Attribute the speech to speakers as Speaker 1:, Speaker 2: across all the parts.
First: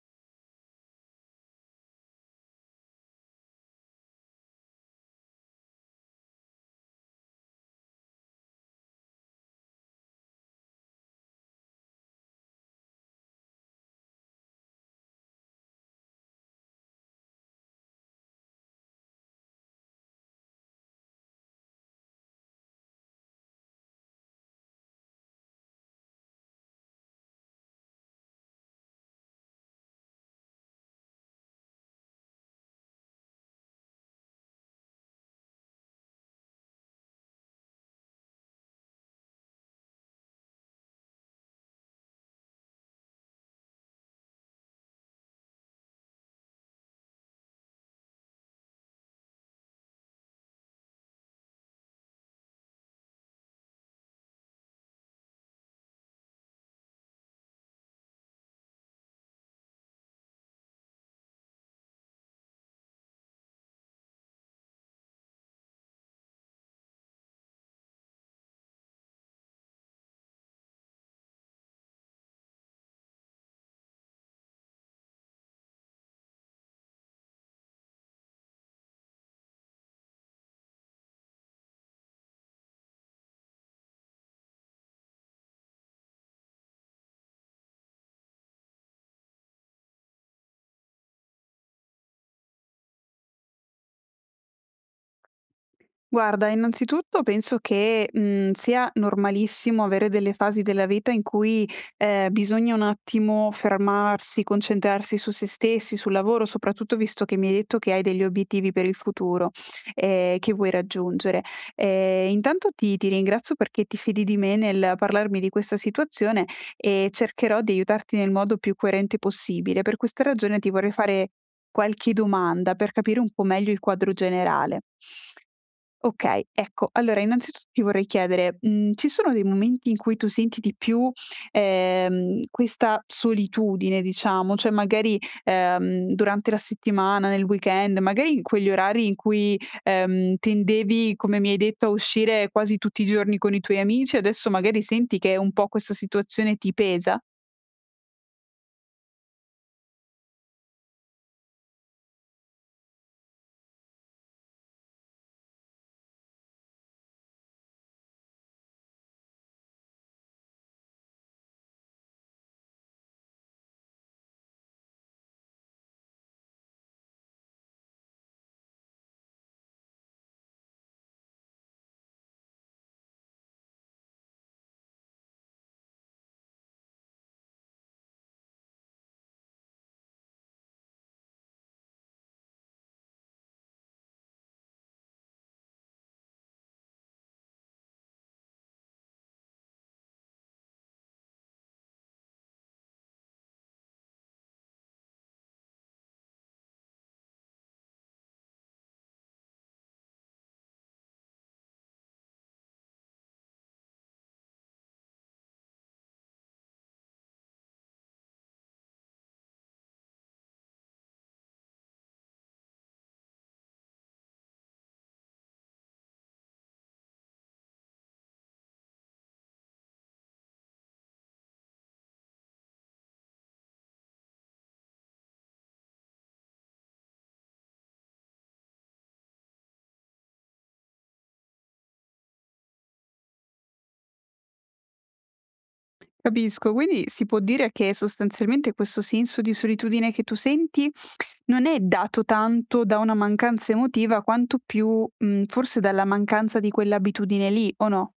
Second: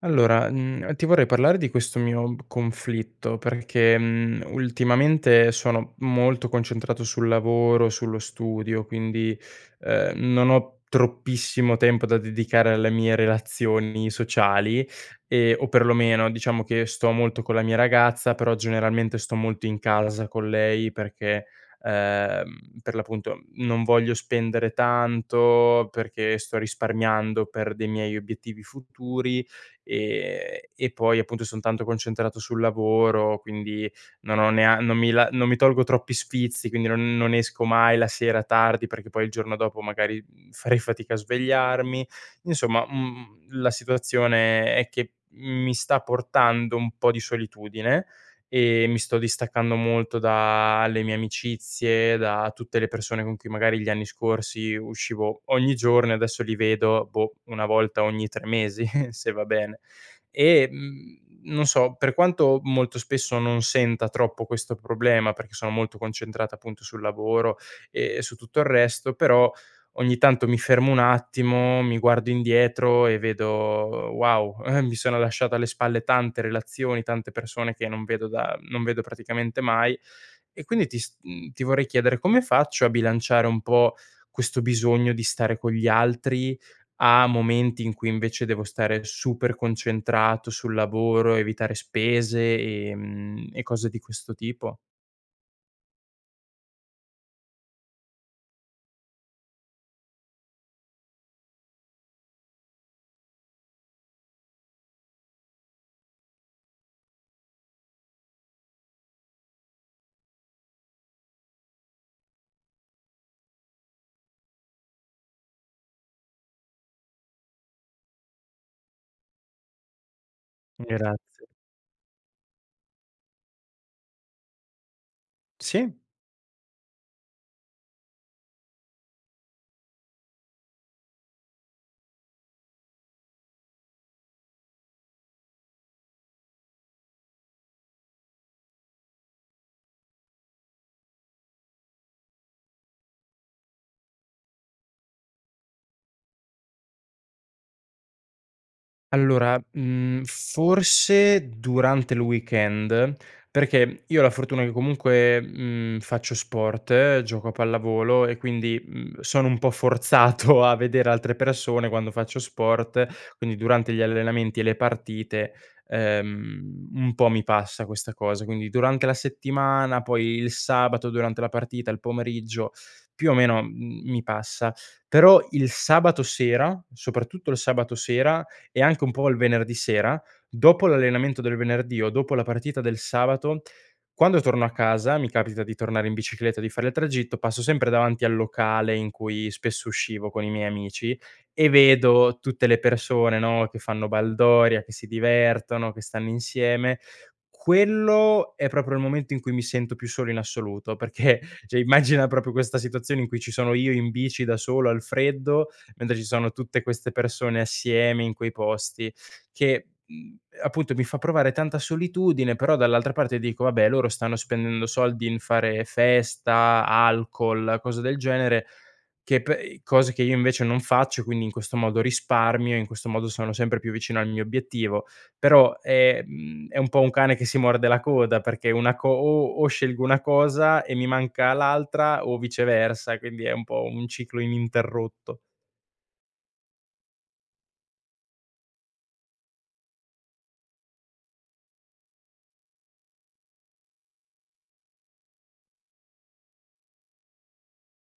Speaker 1: Ti vorrei parlare di questo mio conflitto perché, ultimamente sono molto concentrato sul lavoro, sullo studio, quindi, non ho troppissimo tempo da dedicare alle mie relazioni sociali, o perlomeno diciamo che sto molto con la mia ragazza, però generalmente sto molto in casa con lei perché, ehm, per l'appunto non voglio spendere tanto, perché sto risparmiando per dei miei obiettivi futuri. Ehm, e poi appunto son tanto concentrato sul lavoro, quindi non ho nea non mi la non mi tolgo troppi sfizi, quindi non esco mai la sera tardi, perché poi il giorno dopo magari, farei fatica a svegliarmi. Insomma, la situazione è che mi sta portando un po' di solitudine e mi sto distaccando molto dalle mie amicizie, da tutte le persone con cui magari gli anni scorsi uscivo ogni giorno e adesso li vedo, boh, una volta ogni 3 mesi, se va bene. Non so, per quanto molto spesso non senta troppo questo problema, perché sono molto concentrato appunto sul lavoro e su tutto il resto, però ogni tanto mi fermo un attimo, mi guardo indietro e vedo: "Wow, mi sono lasciato alle spalle tante relazioni, tante persone che non vedo praticamente mai". E quindi ti vorrei chiedere come faccio a bilanciare un po' questo bisogno di stare con gli altri a momenti in cui invece devo stare super concentrato sul lavoro, evitare spese, e cose di questo tipo?
Speaker 2: Guarda, innanzitutto penso che, sia normalissimo avere delle fasi della vita in cui, bisogna un attimo fermarsi, concentrarsi su se stessi, sul lavoro, soprattutto visto che mi hai detto che hai degli obiettivi per il futuro, che vuoi raggiungere. Intanto ti ringrazio perché ti fidi di me nel parlarmi di questa situazione e cercherò di aiutarti nel modo più coerente possibile. Per questa ragione ti vorrei fare
Speaker 1: Grazie.
Speaker 2: qualche domanda per capire un po' meglio il quadro generale.
Speaker 1: Sì.
Speaker 2: Okay, ecco, allora innanzitutto ti vorrei chiedere, ci sono dei momenti in cui tu senti di più, questa solitudine diciamo, cioè magari, durante la settimana, nel weekend, magari in quegli orari in cui, tendevi, come mi hai detto, a uscire quasi tutti i giorni con i tuoi amici, adesso magari senti che un po' questa situazione ti pesa?
Speaker 1: Allora, forse durante il weekend, perché io ho la fortuna che comunque, faccio sport, gioco a pallavolo e quindi, sono un po' forzato a vedere altre persone quando faccio sport, quindi durante gli allenamenti e le partite, un po' mi passa questa cosa. Quindi durante la settimana, poi il sabato durante la partita, il pomeriggio, più o meno, mi passa. Però il sabato sera, soprattutto il sabato sera e anche un po' il venerdì sera, dopo l'allenamento del venerdì o dopo la partita del sabato, quando torno a casa, mi capita di tornare in bicicletta, di fare il tragitto, passo sempre davanti al locale in cui spesso uscivo con i miei amici e vedo tutte le persone, no, che fanno baldoria, che si divertono, che stanno insieme. Quello è proprio il momento in cui mi sento più solo in assoluto, perché cioè, immagina proprio questa situazione in cui ci sono io in bici da solo al freddo mentre ci sono tutte queste persone assieme in quei posti che, appunto mi fa provare tanta solitudine, però dall'altra parte dico: "Vabbè, loro stanno spendendo soldi in fare festa, alcol, cose del genere, che pe cose che io invece non faccio, quindi in questo modo risparmio, in questo modo sono sempre più vicino al mio obiettivo". Però, è un po' un cane che si morde la coda, perché una co o scelgo una cosa e mi manca l'altra o viceversa, quindi è un po' un ciclo ininterrotto.
Speaker 2: Capisco, quindi si può dire che sostanzialmente questo senso di solitudine che tu senti non è dato tanto da una mancanza emotiva quanto più, forse dalla mancanza di quell'abitudine lì, o no?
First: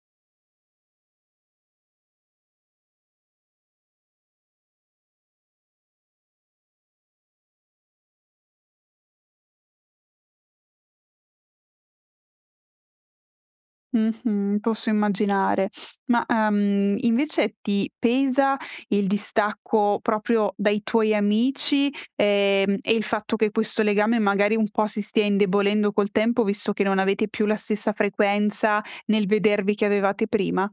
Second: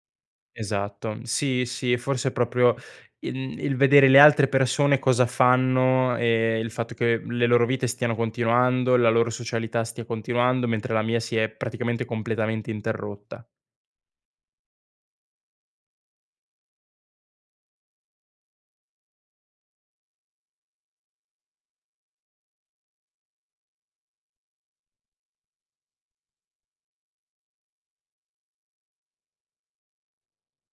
Speaker 1: Esatto. Sì, sì, e forse proprio il vedere le altre persone cosa fanno e il fatto che le loro vite stiano continuando, la loro socialità stia continuando, mentre la mia si è praticamente completamente interrotta.
Speaker 2: Mh-mh, posso immaginare. Ma, invece ti pesa il distacco proprio dai tuoi amici, e il fatto che questo legame magari un po' si stia indebolendo col tempo, visto che non avete più la stessa frequenza nel vedervi che avevate prima?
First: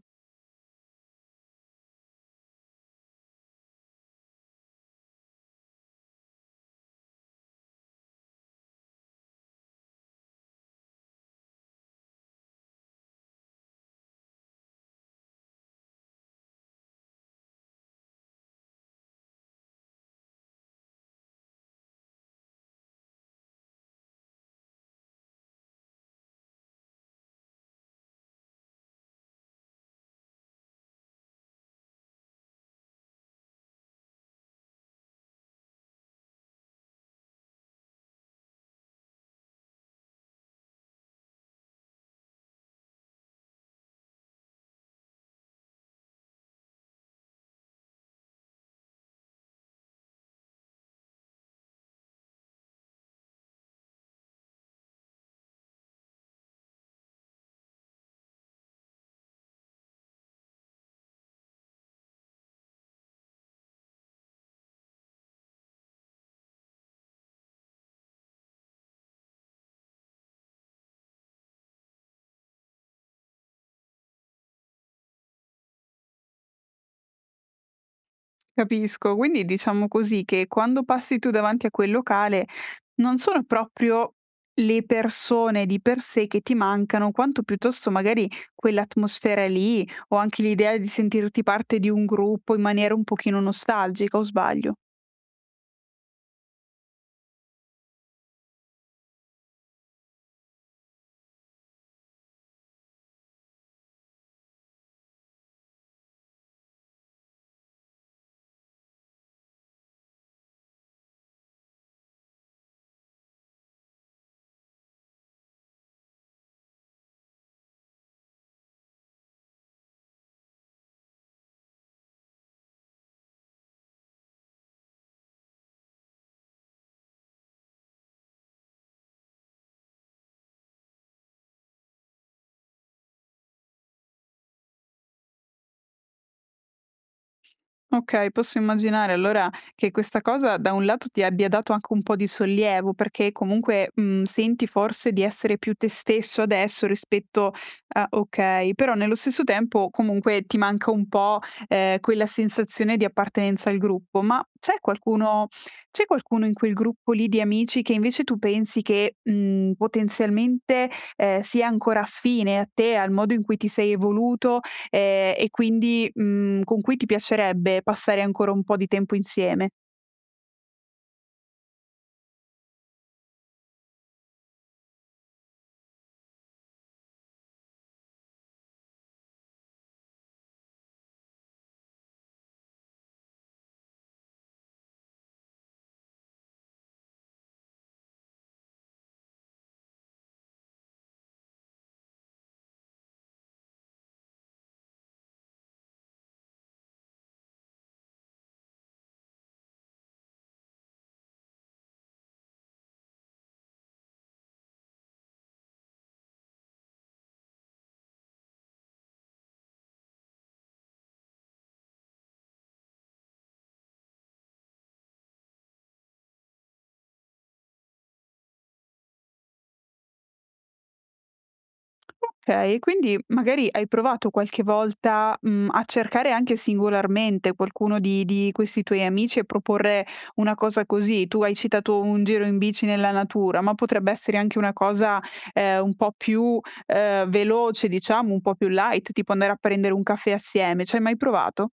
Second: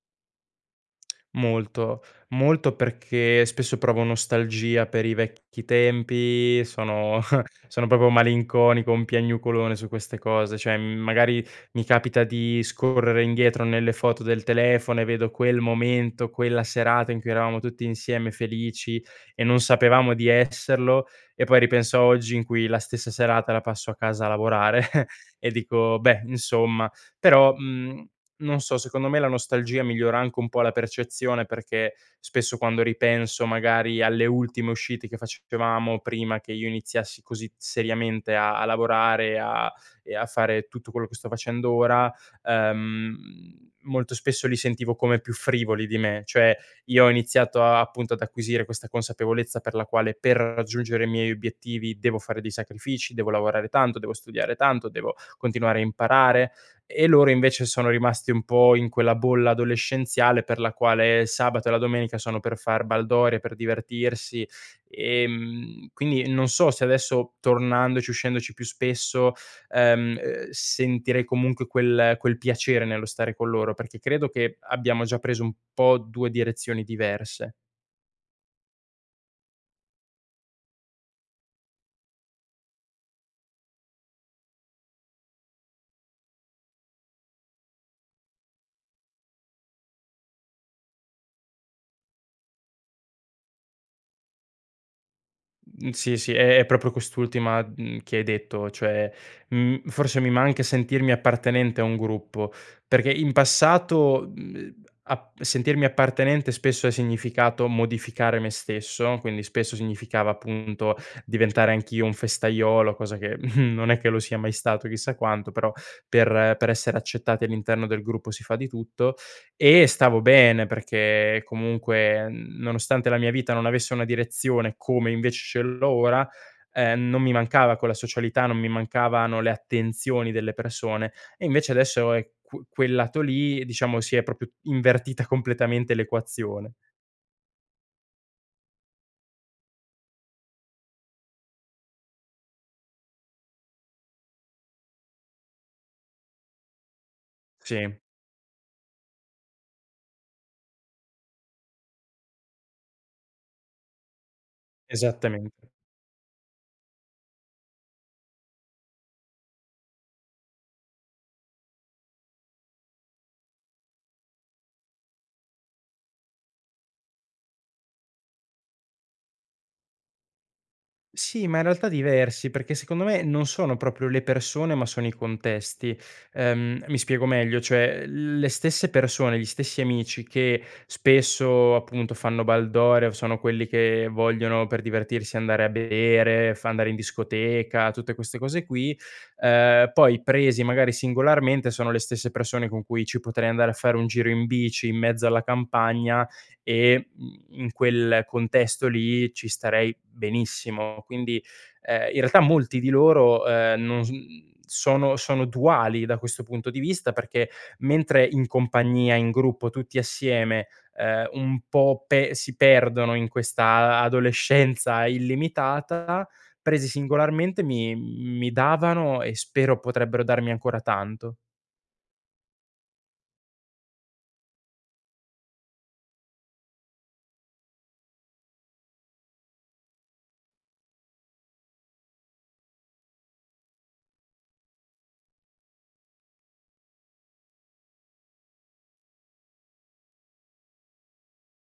Speaker 1: Molto, molto perché spesso provo nostalgia per i vecchi tempi, sono sono proprio malinconico, un piagnucolone su queste cose, cioè, magari mi capita di scorrere indietro nelle foto del telefono e vedo quel momento, quella serata in cui eravamo tutti insieme felici e non sapevamo di esserlo e poi ripenso a oggi in cui la stessa serata la passo a casa a lavorare e dico: "Beh, insomma". Però, mhmm non so, secondo me la nostalgia migliora anche un po' la percezione, perché spesso quando ripenso magari alle ultime uscite che facevamo prima che io iniziassi così seriamente a a lavorare a e a fare tutto quello che sto facendo ora, ehm, molto spesso li sentivo come più frivoli di me. Cioè io ho iniziato a appunto ad acquisire questa consapevolezza per la quale per raggiungere i miei obiettivi devo fare dei sacrifici, devo lavorare tanto, devo studiare tanto, devo continuare a imparare. E loro invece sono rimasti un po' in quella bolla adolescenziale per la quale il sabato e la domenica sono per far baldoria, per divertirsi. Quindi non so se adesso tornandoci, uscendoci più spesso, sentirei comunque quel piacere nello stare con loro, perché credo che abbiamo già preso un po' 2 direzioni diverse.
Speaker 2: Capisco, quindi diciamo così che quando passi tu davanti a quel locale non sono proprio le persone di per sé che ti mancano, quanto piuttosto magari quell'atmosfera lì o anche l'idea di sentirti parte di un gruppo in maniera un pochino nostalgica, o sbaglio?
Speaker 1: Mhmm, sì, sì, è proprio quest'ultima, che hai detto, cioè, forse mi manca sentirmi appartenente a un gruppo, perché in passato, mhmm, ap sentirmi appartenente spesso ha significato modificare me stesso, quindi spesso significava appunto diventare anch'io un festaiolo, cosa che non è che lo sia mai stato chissà quanto, però per essere accettati all'interno del gruppo si fa di tutto. E stavo bene perché comunque, nonostante la mia vita non avesse una direzione come invece ce l'ho ora, non mi mancava quella socialità, non mi mancavano le attenzioni delle persone. E invece adesso è qu quel lato lì, diciamo, si è proprio invertita completamente l'equazione.
Speaker 2: Okay, posso immaginare allora che questa cosa da un lato ti abbia dato anche un po' di sollievo, perché comunque, senti forse di essere più te stesso adesso rispetto
Speaker 1: Sì,
Speaker 2: a okay, però nello stesso tempo comunque ti manca un po', quella sensazione di appartenenza al gruppo. Ma c'è qualcuno
Speaker 1: esattamente.
Speaker 2: c'è qualcuno in quel gruppo lì di amici che invece tu pensi che, potenzialmente, sia ancora affine a te, al modo in cui ti sei evoluto e quindi, con cui ti piacerebbe passare ancora un po' di tempo insieme.
Speaker 1: Sì, ma in realtà diversi, perché secondo me non sono proprio le persone, ma sono i contesti. Mi spiego meglio, cioè le stesse persone, gli stessi amici che spesso appunto fanno baldoria, sono quelli che vogliono per divertirsi andare a bere, andare in discoteca, tutte queste cose qui, poi presi magari singolarmente sono le stesse persone con cui ci potrei andare a fare un giro in bici in mezzo alla campagna e in quel contesto lì ci starei benissimo. Quindi, in realtà molti di loro, non s mhmm, sono duali da questo punto di vista, perché mentre in compagnia, in gruppo, tutti assieme, un po' pe si perdono in questa adolescenza illimitata, presi singolarmente mi davano e spero potrebbero darmi ancora tanto.
Speaker 2: Okay, quindi magari hai provato qualche volta, a cercare anche singolarmente qualcuno di questi tuoi amici e proporre una cosa così. Tu hai citato un giro in bici nella natura, ma potrebbe essere anche una cosa, un po' più, veloce diciamo, un po' più light, tipo andare a prendere un caffè assieme. Ci hai mai provato?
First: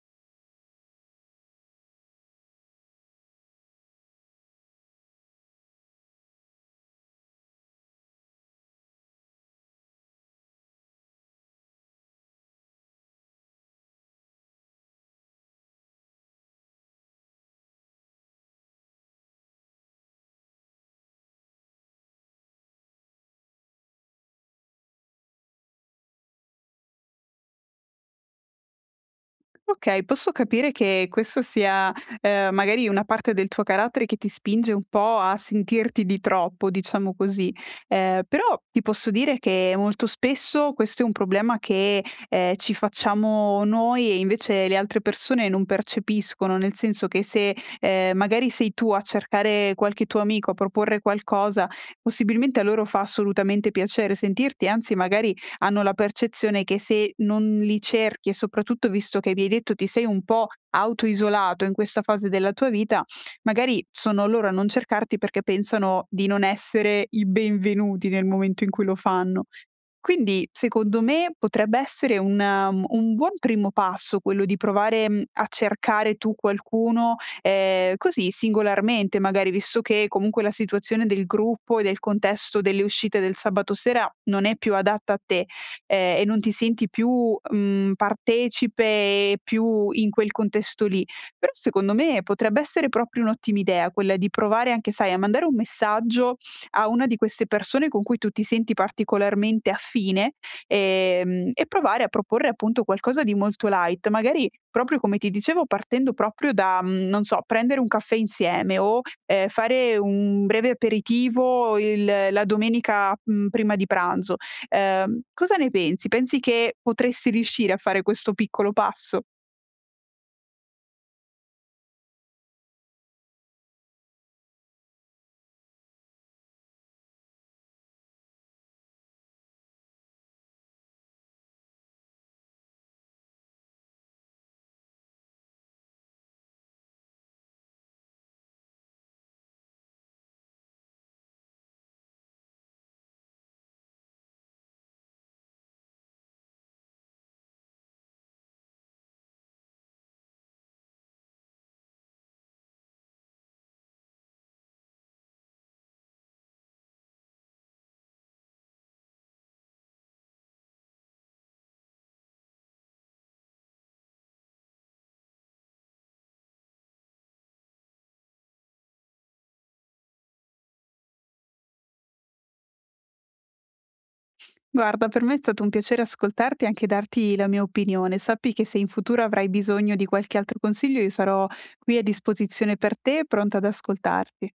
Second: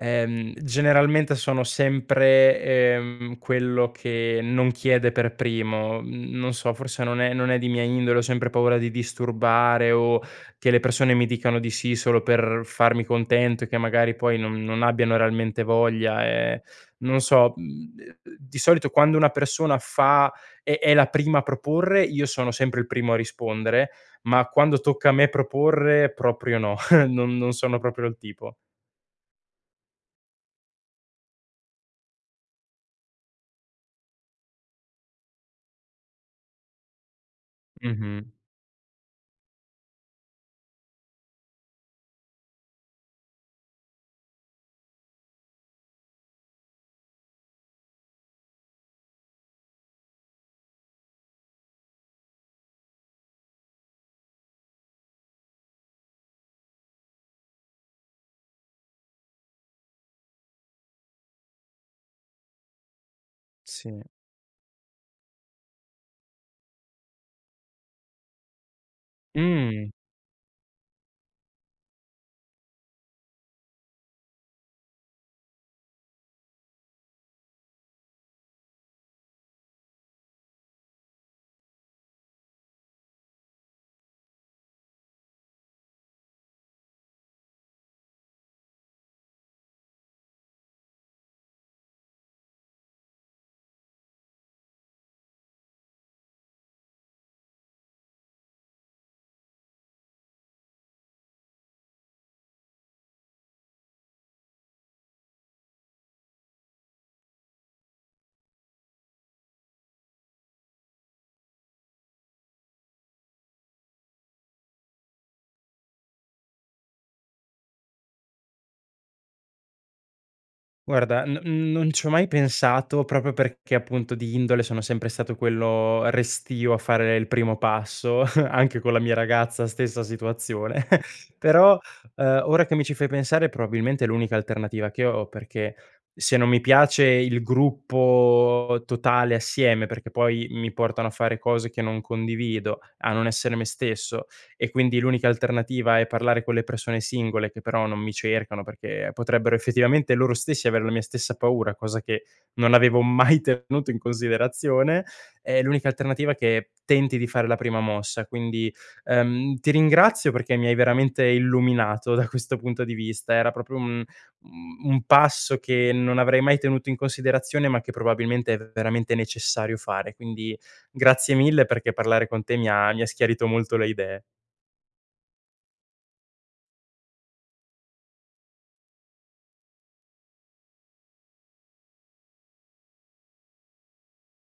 Speaker 1: Generalmente sono sempre, quello che non chiede per primo. Mhmm, Non so, forse non è di mia indole, ho sempre paura di disturbare o che le persone mi dicano di sì solo per farmi contento e che magari poi non abbiano realmente voglia, non so, di solito quando una persona fa è la prima a proporre, io sono sempre il primo a rispondere, ma quando tocca a me proporre proprio no, non sono proprio il tipo.
Speaker 2: Okay, posso capire che questo sia, magari una parte del tuo carattere che ti spinge un po' a sentirti di troppo, diciamo così.
Speaker 1: Mh-mh.
Speaker 2: Però ti posso dire che molto spesso questo è un problema che, ci facciamo noi e invece le altre persone non percepiscono, nel senso che se, magari sei tu a cercare qualche tuo amico, a proporre qualcosa, possibilmente a loro fa assolutamente piacere sentirti, anzi magari hanno la percezione che se non li cerchi e soprattutto visto che mi hai detto ti sei un po' autoisolato in questa fase della tua vita, magari
Speaker 1: Sì.
Speaker 2: sono loro a non cercarti perché pensano di non essere i benvenuti nel momento in cui lo fanno.
Speaker 1: Mh.
Speaker 2: Quindi, secondo me, potrebbe essere un buon primo passo quello di provare, a cercare tu qualcuno, così singolarmente, magari visto che comunque la situazione del gruppo e del contesto delle uscite del sabato sera non è più adatta a te, e non ti senti più, partecipe e più in quel contesto lì. Però secondo me potrebbe essere proprio un'ottima idea quella di provare anche, sai, a mandare un messaggio a una di queste persone con cui tu ti senti particolarmente affine, e provare a proporre appunto qualcosa di molto light, magari proprio come ti dicevo partendo proprio da, non so, prendere un caffè insieme o, fare un breve aperitivo il la domenica, prima di pranzo. Cosa ne pensi? Pensi che potresti riuscire a fare questo piccolo passo?
Speaker 1: Guarda, n non ci ho mai pensato proprio perché appunto di indole sono sempre stato quello restio a fare il primo passo, anche con la mia ragazza stessa situazione. Però, ora che mi ci fai pensare probabilmente è l'unica alternativa che ho, perché se non mi piace il gruppo totale assieme, perché poi mi portano a fare cose che non condivido, a non essere me stesso e quindi l'unica alternativa è parlare con le persone singole che però non mi cercano, perché potrebbero effettivamente loro stessi avere la mia stessa paura, cosa che non avevo mai tenuto in considerazione, è l'unica alternativa che tenti di fare la prima mossa. Quindi, ti ringrazio perché mi hai veramente illuminato da questo punto di vista. Era proprio un passo che non avrei mai tenuto in considerazione, ma che probabilmente è veramente necessario fare. Quindi grazie mille perché parlare con te mi ha schiarito molto le idee.
Speaker 2: Guarda, per me è stato un piacere ascoltarti e anche darti la mia opinione. Sappi che se in futuro avrai bisogno di qualche altro consiglio, io sarò qui a disposizione per te, pronta ad ascoltarti.